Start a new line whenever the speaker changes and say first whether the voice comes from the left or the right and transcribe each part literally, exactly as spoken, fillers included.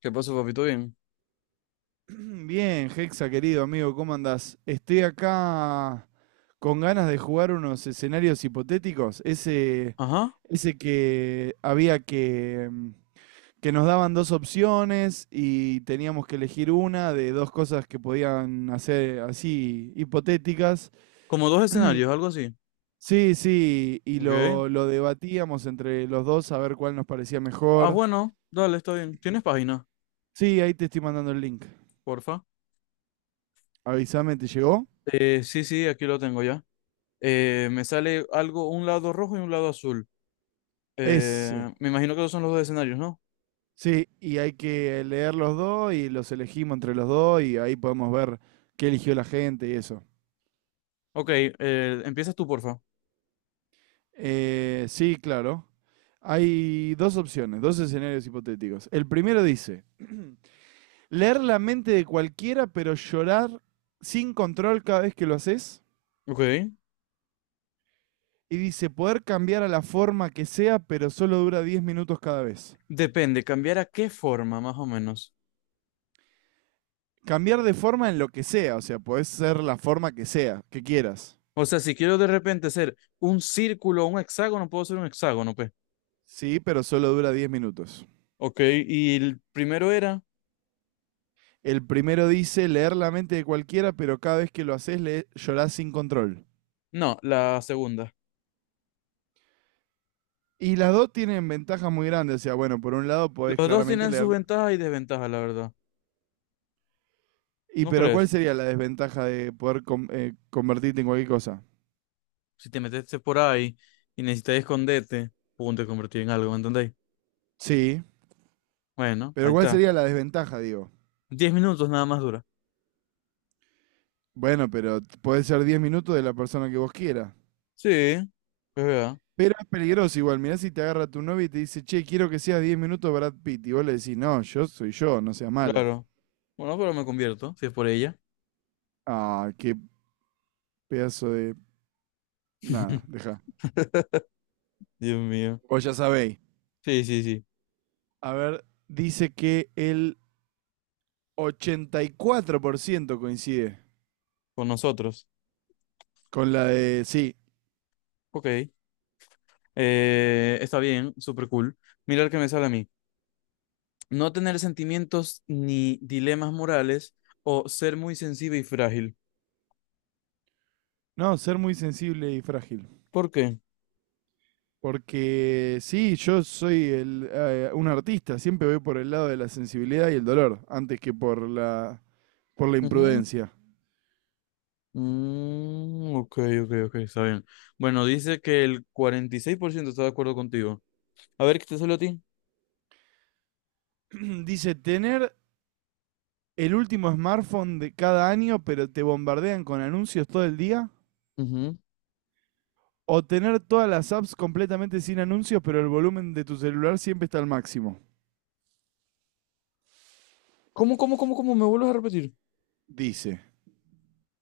left: ¿Qué pasó, papito? Bien.
right: Bien, Hexa, querido amigo, ¿cómo andás? Estoy acá con ganas de jugar unos escenarios hipotéticos. Ese,
left: Ajá.
right: ese que había que, mm, que nos daban dos opciones y teníamos que elegir una de dos cosas que podían hacer así hipotéticas.
left: Como dos escenarios, algo así.
right: Sí, sí, y
left: Ok.
right: lo, lo debatíamos entre los dos a ver cuál nos parecía
left: Ah,
right: mejor.
left: bueno, dale, está bien. ¿Tienes página?
right: Sí, ahí te estoy mandando el link.
left: Porfa.
right: Avísame, ¿te llegó?
left: Eh, sí, sí, aquí lo tengo ya. Eh, me sale algo, un lado rojo y un lado azul.
right: Ese.
left: Eh, me imagino que esos son los dos escenarios, ¿no?
right: Sí, y hay que leer los dos y los elegimos entre los dos y ahí podemos ver qué eligió la gente y eso.
left: Ok, eh, empiezas tú, porfa.
right: Eh, sí, claro. Hay dos opciones, dos escenarios hipotéticos. El primero dice, leer la mente de cualquiera pero llorar sin control cada vez que lo haces.
left: Ok.
right: Y dice, poder cambiar a la forma que sea pero solo dura diez minutos cada vez.
left: Depende, cambiar a qué forma, más o menos.
right: Cambiar de forma en lo que sea, o sea, podés ser la forma que sea, que quieras.
left: O sea, si quiero de repente ser un círculo o un hexágono, puedo ser un hexágono, pues.
right: Sí, pero solo dura diez minutos.
left: Ok, y el primero era.
right: El primero dice leer la mente de cualquiera, pero cada vez que lo haces le llorás sin control.
left: No, la segunda.
right: Y las dos tienen ventajas muy grandes. O sea, bueno, por un lado podés
left: Los dos
right: claramente
left: tienen sus
right: leer.
left: ventajas y desventajas, la verdad.
right: Y
left: ¿No
right: pero ¿cuál
left: crees?
right: sería la desventaja de poder com- eh, convertirte en cualquier cosa?
left: Si te metiste por ahí y necesitas esconderte, pum, te convertí en algo, ¿me entendéis?
right: Sí.
left: Bueno, ahí
right: Pero ¿cuál
left: está.
right: sería la desventaja, digo?
left: Diez minutos nada más dura.
right: Bueno, pero t- ser diez minutos de la persona que vos quieras.
left: Sí, es verdad,
right: Pero es peligroso igual. Mirá si te agarra tu novia y te dice, che, quiero que seas diez minutos Brad Pitt. Y vos le decís, no, yo soy yo, no seas mala.
left: claro. Bueno, pero me convierto, si es por ella.
right: Ah, qué pedazo de... Nada, deja.
left: Dios mío.
right: Vos ya sabéis.
left: Sí, sí, sí.
right: A ver, dice que el ochenta y cuatro por ciento coincide
left: Con nosotros.
right: con la de, sí,
left: Ok. Eh, está bien, súper cool. Mira el que me sale a mí. No tener sentimientos ni dilemas morales o ser muy sensible y frágil.
right: no, ser muy sensible y frágil.
left: ¿Por qué?
right: Porque sí, yo soy el, eh, un artista, siempre voy por el lado de la sensibilidad y el dolor, antes que por la, por la
left: Ujú.
right: imprudencia.
left: Mm, ok, ok, ok, está bien. Bueno, dice que el cuarenta y seis por ciento está de acuerdo contigo. A ver, ¿qué te salió a ti?
right: Dice, tener el último smartphone de cada año, pero te bombardean con anuncios todo el día.
left: Ujú.
right: O tener todas las apps completamente sin anuncios, pero el volumen de tu celular siempre está al máximo.
left: ¿Cómo, cómo, cómo, cómo? ¿Me vuelves a repetir?
right: Dice.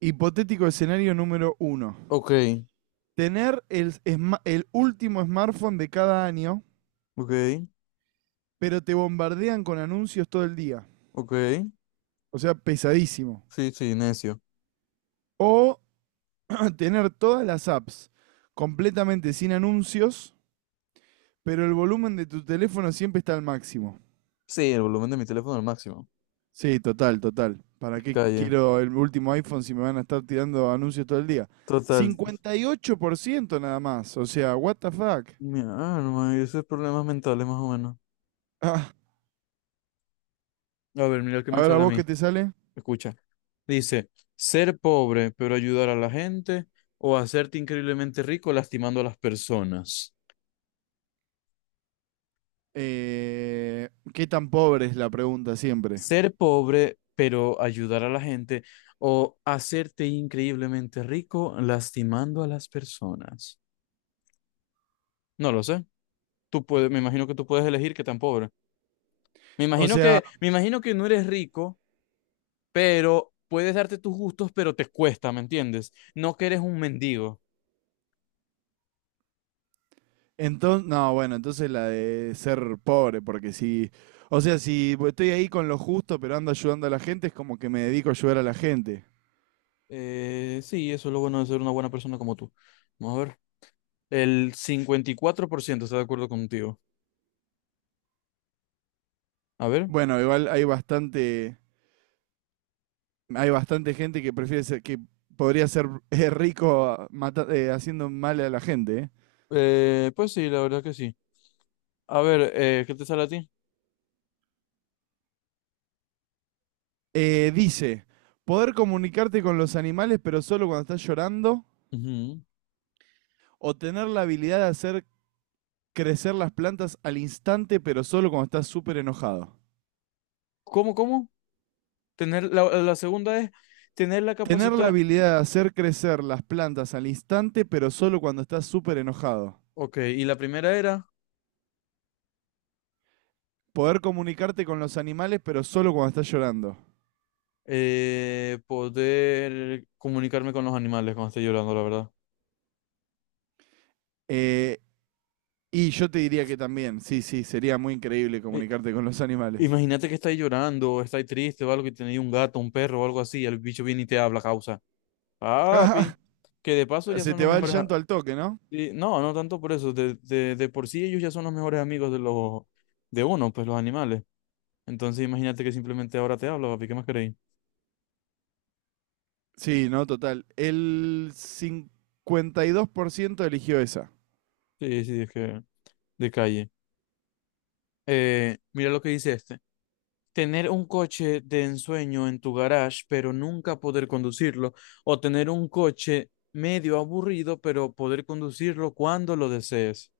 right: Hipotético escenario número uno.
left: Ok,
right: Tener el, el último smartphone de cada año,
left: ok,
right: pero te bombardean con anuncios todo el día.
left: ok.
right: O sea, pesadísimo.
left: Sí, sí, necio.
right: O tener todas las apps completamente sin anuncios, pero el volumen de tu teléfono siempre está al máximo.
left: Sí, el volumen de mi teléfono al máximo.
right: Sí, total, total. ¿Para qué
left: Calle.
right: quiero el último iPhone si me van a estar tirando anuncios todo el día?
left: Total.
right: cincuenta y ocho por ciento nada más. O sea, what the fuck.
left: Mi alma, y esos problemas mentales más o menos.
right: Ah,
left: A ver, mira el que
right: a
left: me
right: ver, ¿a
left: sale a
right: vos
left: mí.
right: qué te sale?
left: Escucha. Dice, ser pobre pero ayudar a la gente o hacerte increíblemente rico lastimando a las personas.
right: Eh, ¿Qué tan pobre es la pregunta siempre?
left: Ser pobre, pero ayudar a la gente, o hacerte increíblemente rico lastimando a las personas. No lo sé. Tú puedes, me imagino que tú puedes elegir qué tan pobre. Me
right: O
left: imagino
right: sea,
left: que, me imagino que no eres rico, pero puedes darte tus gustos, pero te cuesta, ¿me entiendes? No que eres un mendigo.
right: entonces, no, bueno, entonces la de ser pobre, porque si, o sea, si estoy ahí con lo justo, pero ando ayudando a la gente, es como que me dedico a ayudar a la gente.
left: Eh, sí, eso es lo bueno de ser una buena persona como tú. Vamos a ver. El cincuenta y cuatro por ciento está de acuerdo contigo. A ver.
right: Bueno, igual hay bastante, hay bastante gente que prefiere ser, que podría ser eh, rico mata- eh, haciendo mal a la gente. ¿Eh?
left: Eh, pues sí, la verdad que sí. A ver, eh, ¿qué te sale a ti?
right: Eh, dice, poder comunicarte con los animales, pero solo cuando estás llorando,
left: Ujú.
right: o tener la habilidad de hacer crecer las plantas al instante, pero solo cuando estás súper enojado.
left: ¿Cómo, cómo? Tener la, la segunda es tener la
right: Tener la
left: capacidad.
right: habilidad de hacer crecer las plantas al instante, pero solo cuando estás súper enojado.
left: Ok, y la primera era
right: Poder comunicarte con los animales, pero solo cuando estás llorando.
left: eh, poder comunicarme con los animales cuando esté llorando, la verdad.
right: Eh, y yo te diría que también, sí, sí, sería muy increíble
left: Eh,
right: comunicarte con los animales.
left: imagínate que estáis llorando, o estáis triste o algo, que tenéis un gato, un perro o algo así, y el bicho viene y te habla, causa.
right: Ah,
left: Papi, que de paso ya
right: se
left: son
right: te
left: los
right: va el
left: mejores. A-
right: llanto al toque, ¿no?
left: y no, no tanto por eso, de, de, de por sí ellos ya son los mejores amigos de los de uno, pues los animales. Entonces imagínate que simplemente ahora te hablo papi, ¿qué más queréis?
right: Sí, no, total. El cincuenta y dos por ciento eligió esa.
left: Sí, sí, es que de calle. Eh, mira lo que dice este. Tener un coche de ensueño en tu garage, pero nunca poder conducirlo. O tener un coche medio aburrido, pero poder conducirlo cuando lo desees.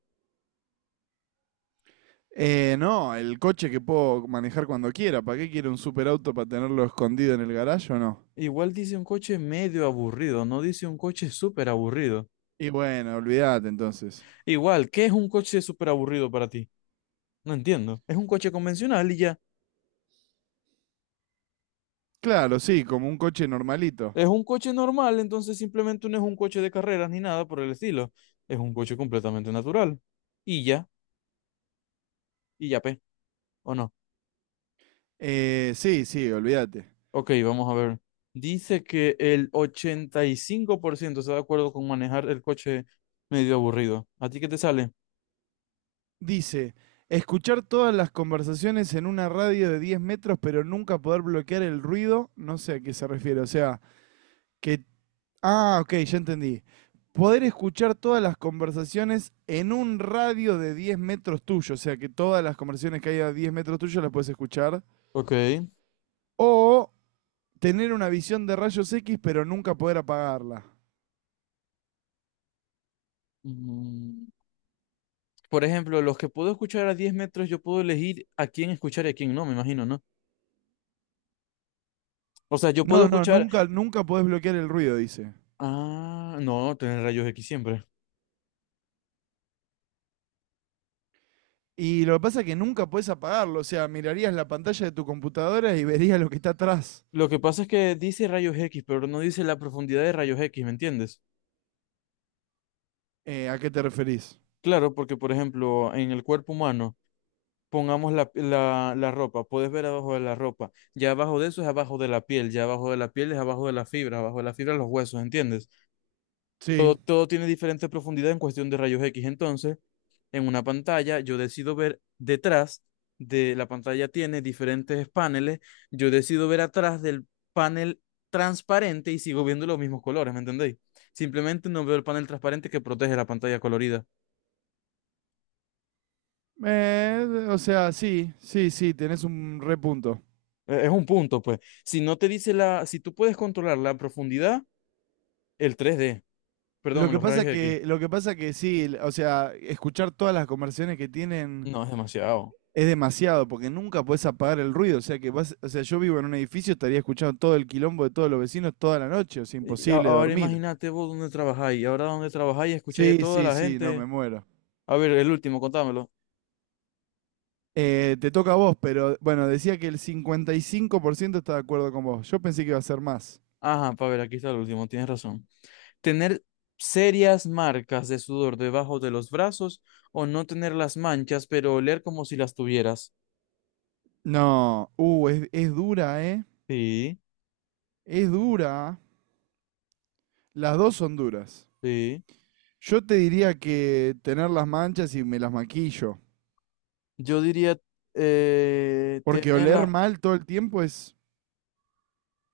right: Eh, no, el coche que puedo manejar cuando quiera. ¿Para qué quiere un superauto para tenerlo escondido en el garaje o no?
left: Igual dice un coche medio aburrido, no dice un coche súper aburrido.
right: Y bueno, olvídate entonces.
left: Igual, ¿qué es un coche súper aburrido para ti? No entiendo. Es un coche convencional y ya.
right: Claro, sí, como un coche normalito.
left: Es un coche normal, entonces simplemente no es un coche de carreras ni nada por el estilo. Es un coche completamente natural. Y ya, y ya, pe. ¿O no?
right: Eh, sí, sí, olvídate.
left: Ok, vamos a ver. Dice que el ochenta y cinco por ciento está de acuerdo con manejar el coche medio aburrido. ¿A ti qué te sale?
right: Dice, escuchar todas las conversaciones en una radio de diez metros pero nunca poder bloquear el ruido, no sé a qué se refiere. O sea, que Ah, ok, ya entendí. Poder escuchar todas las conversaciones en un radio de diez metros tuyo, o sea que todas las conversaciones que hay a diez metros tuyo las puedes escuchar.
left: Ok.
right: O tener una visión de rayos X pero nunca poder apagarla.
left: Mm, por ejemplo, los que puedo escuchar a diez metros, yo puedo elegir a quién escuchar y a quién no, me imagino, ¿no? O sea, yo puedo
right: No, no,
left: escuchar...
right: nunca, nunca podés bloquear el ruido, dice.
left: Ah, no, tener rayos X siempre.
right: Y lo que pasa es que nunca podés apagarlo, o sea, mirarías la pantalla de tu computadora y verías lo que está atrás.
left: Lo que pasa es que dice rayos X, pero no dice la profundidad de rayos X, ¿me entiendes?
right: Eh, ¿a qué te referís?
left: Claro, porque por ejemplo, en el cuerpo humano... Pongamos la, la, la ropa, puedes ver abajo de la ropa, ya abajo de eso es abajo de la piel, ya abajo de la piel es abajo de la fibra, abajo de la fibra los huesos, ¿entiendes? Todo,
right: Sí.
left: todo tiene diferente profundidad en cuestión de rayos X, entonces en una pantalla yo decido ver detrás de la pantalla tiene diferentes paneles, yo decido ver atrás del panel transparente y sigo viendo los mismos colores, ¿me entendéis? Simplemente no veo el panel transparente que protege la pantalla colorida.
right: Eh, o sea, sí, sí, sí, tenés un repunto.
left: Eh, Es un punto, pues. Si no te dice la, si tú puedes controlar la profundidad, el tres d
right: Lo
left: perdón,
right: que
left: los
right: pasa
left: rayos X.
right: que, lo que pasa que sí, o sea, escuchar todas las conversaciones que tienen
left: No, es demasiado.
right: es demasiado, porque nunca podés apagar el ruido. O sea que vas, o sea, yo vivo en un edificio, estaría escuchando todo el quilombo de todos los vecinos toda la noche, o sea,
left: Y a-
right: imposible
left: ahora
right: dormir.
left: imagínate vos dónde trabajáis. Ahora dónde trabajáis, escucháis a
right: Sí,
left: toda
right: sí,
left: la
right: sí, no, me
left: gente.
right: muero.
left: A ver, el último, contámelo.
right: Eh, te toca a vos, pero bueno, decía que el cincuenta y cinco por ciento está de acuerdo con vos. Yo pensé que iba a ser más.
left: Ajá, para ver, aquí está el último, tienes razón. Tener serias marcas de sudor debajo de los brazos o no tener las manchas, pero oler como si las tuvieras.
right: No, uh, es, es dura, ¿eh?
left: Sí,
right: Es dura. Las dos son duras.
left: sí.
right: Yo te diría que tener las manchas y me las maquillo.
left: Yo diría eh,
right: Porque
left: tener
right: oler
left: la-
right: mal todo el tiempo es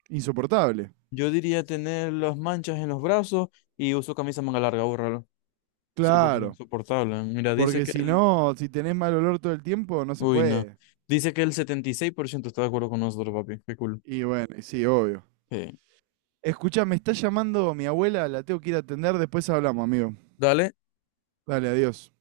right: insoportable.
left: yo diría tener las manchas en los brazos y uso camisa manga larga, bórralo. Sí, porque es
right: Claro.
left: insoportable. Mira, dice
right: Porque
left: que
right: si
left: el
right: no, si tenés mal olor todo el tiempo, no se
left: Uy, no.
right: puede.
left: Dice que el setenta y seis por ciento está de acuerdo con nosotros, papi. Qué cool.
right: Y bueno, y sí, obvio.
left: Eh,
right: Escucha, me está llamando mi abuela, la tengo que ir a atender, después hablamos, amigo.
left: dale.
right: Dale, adiós.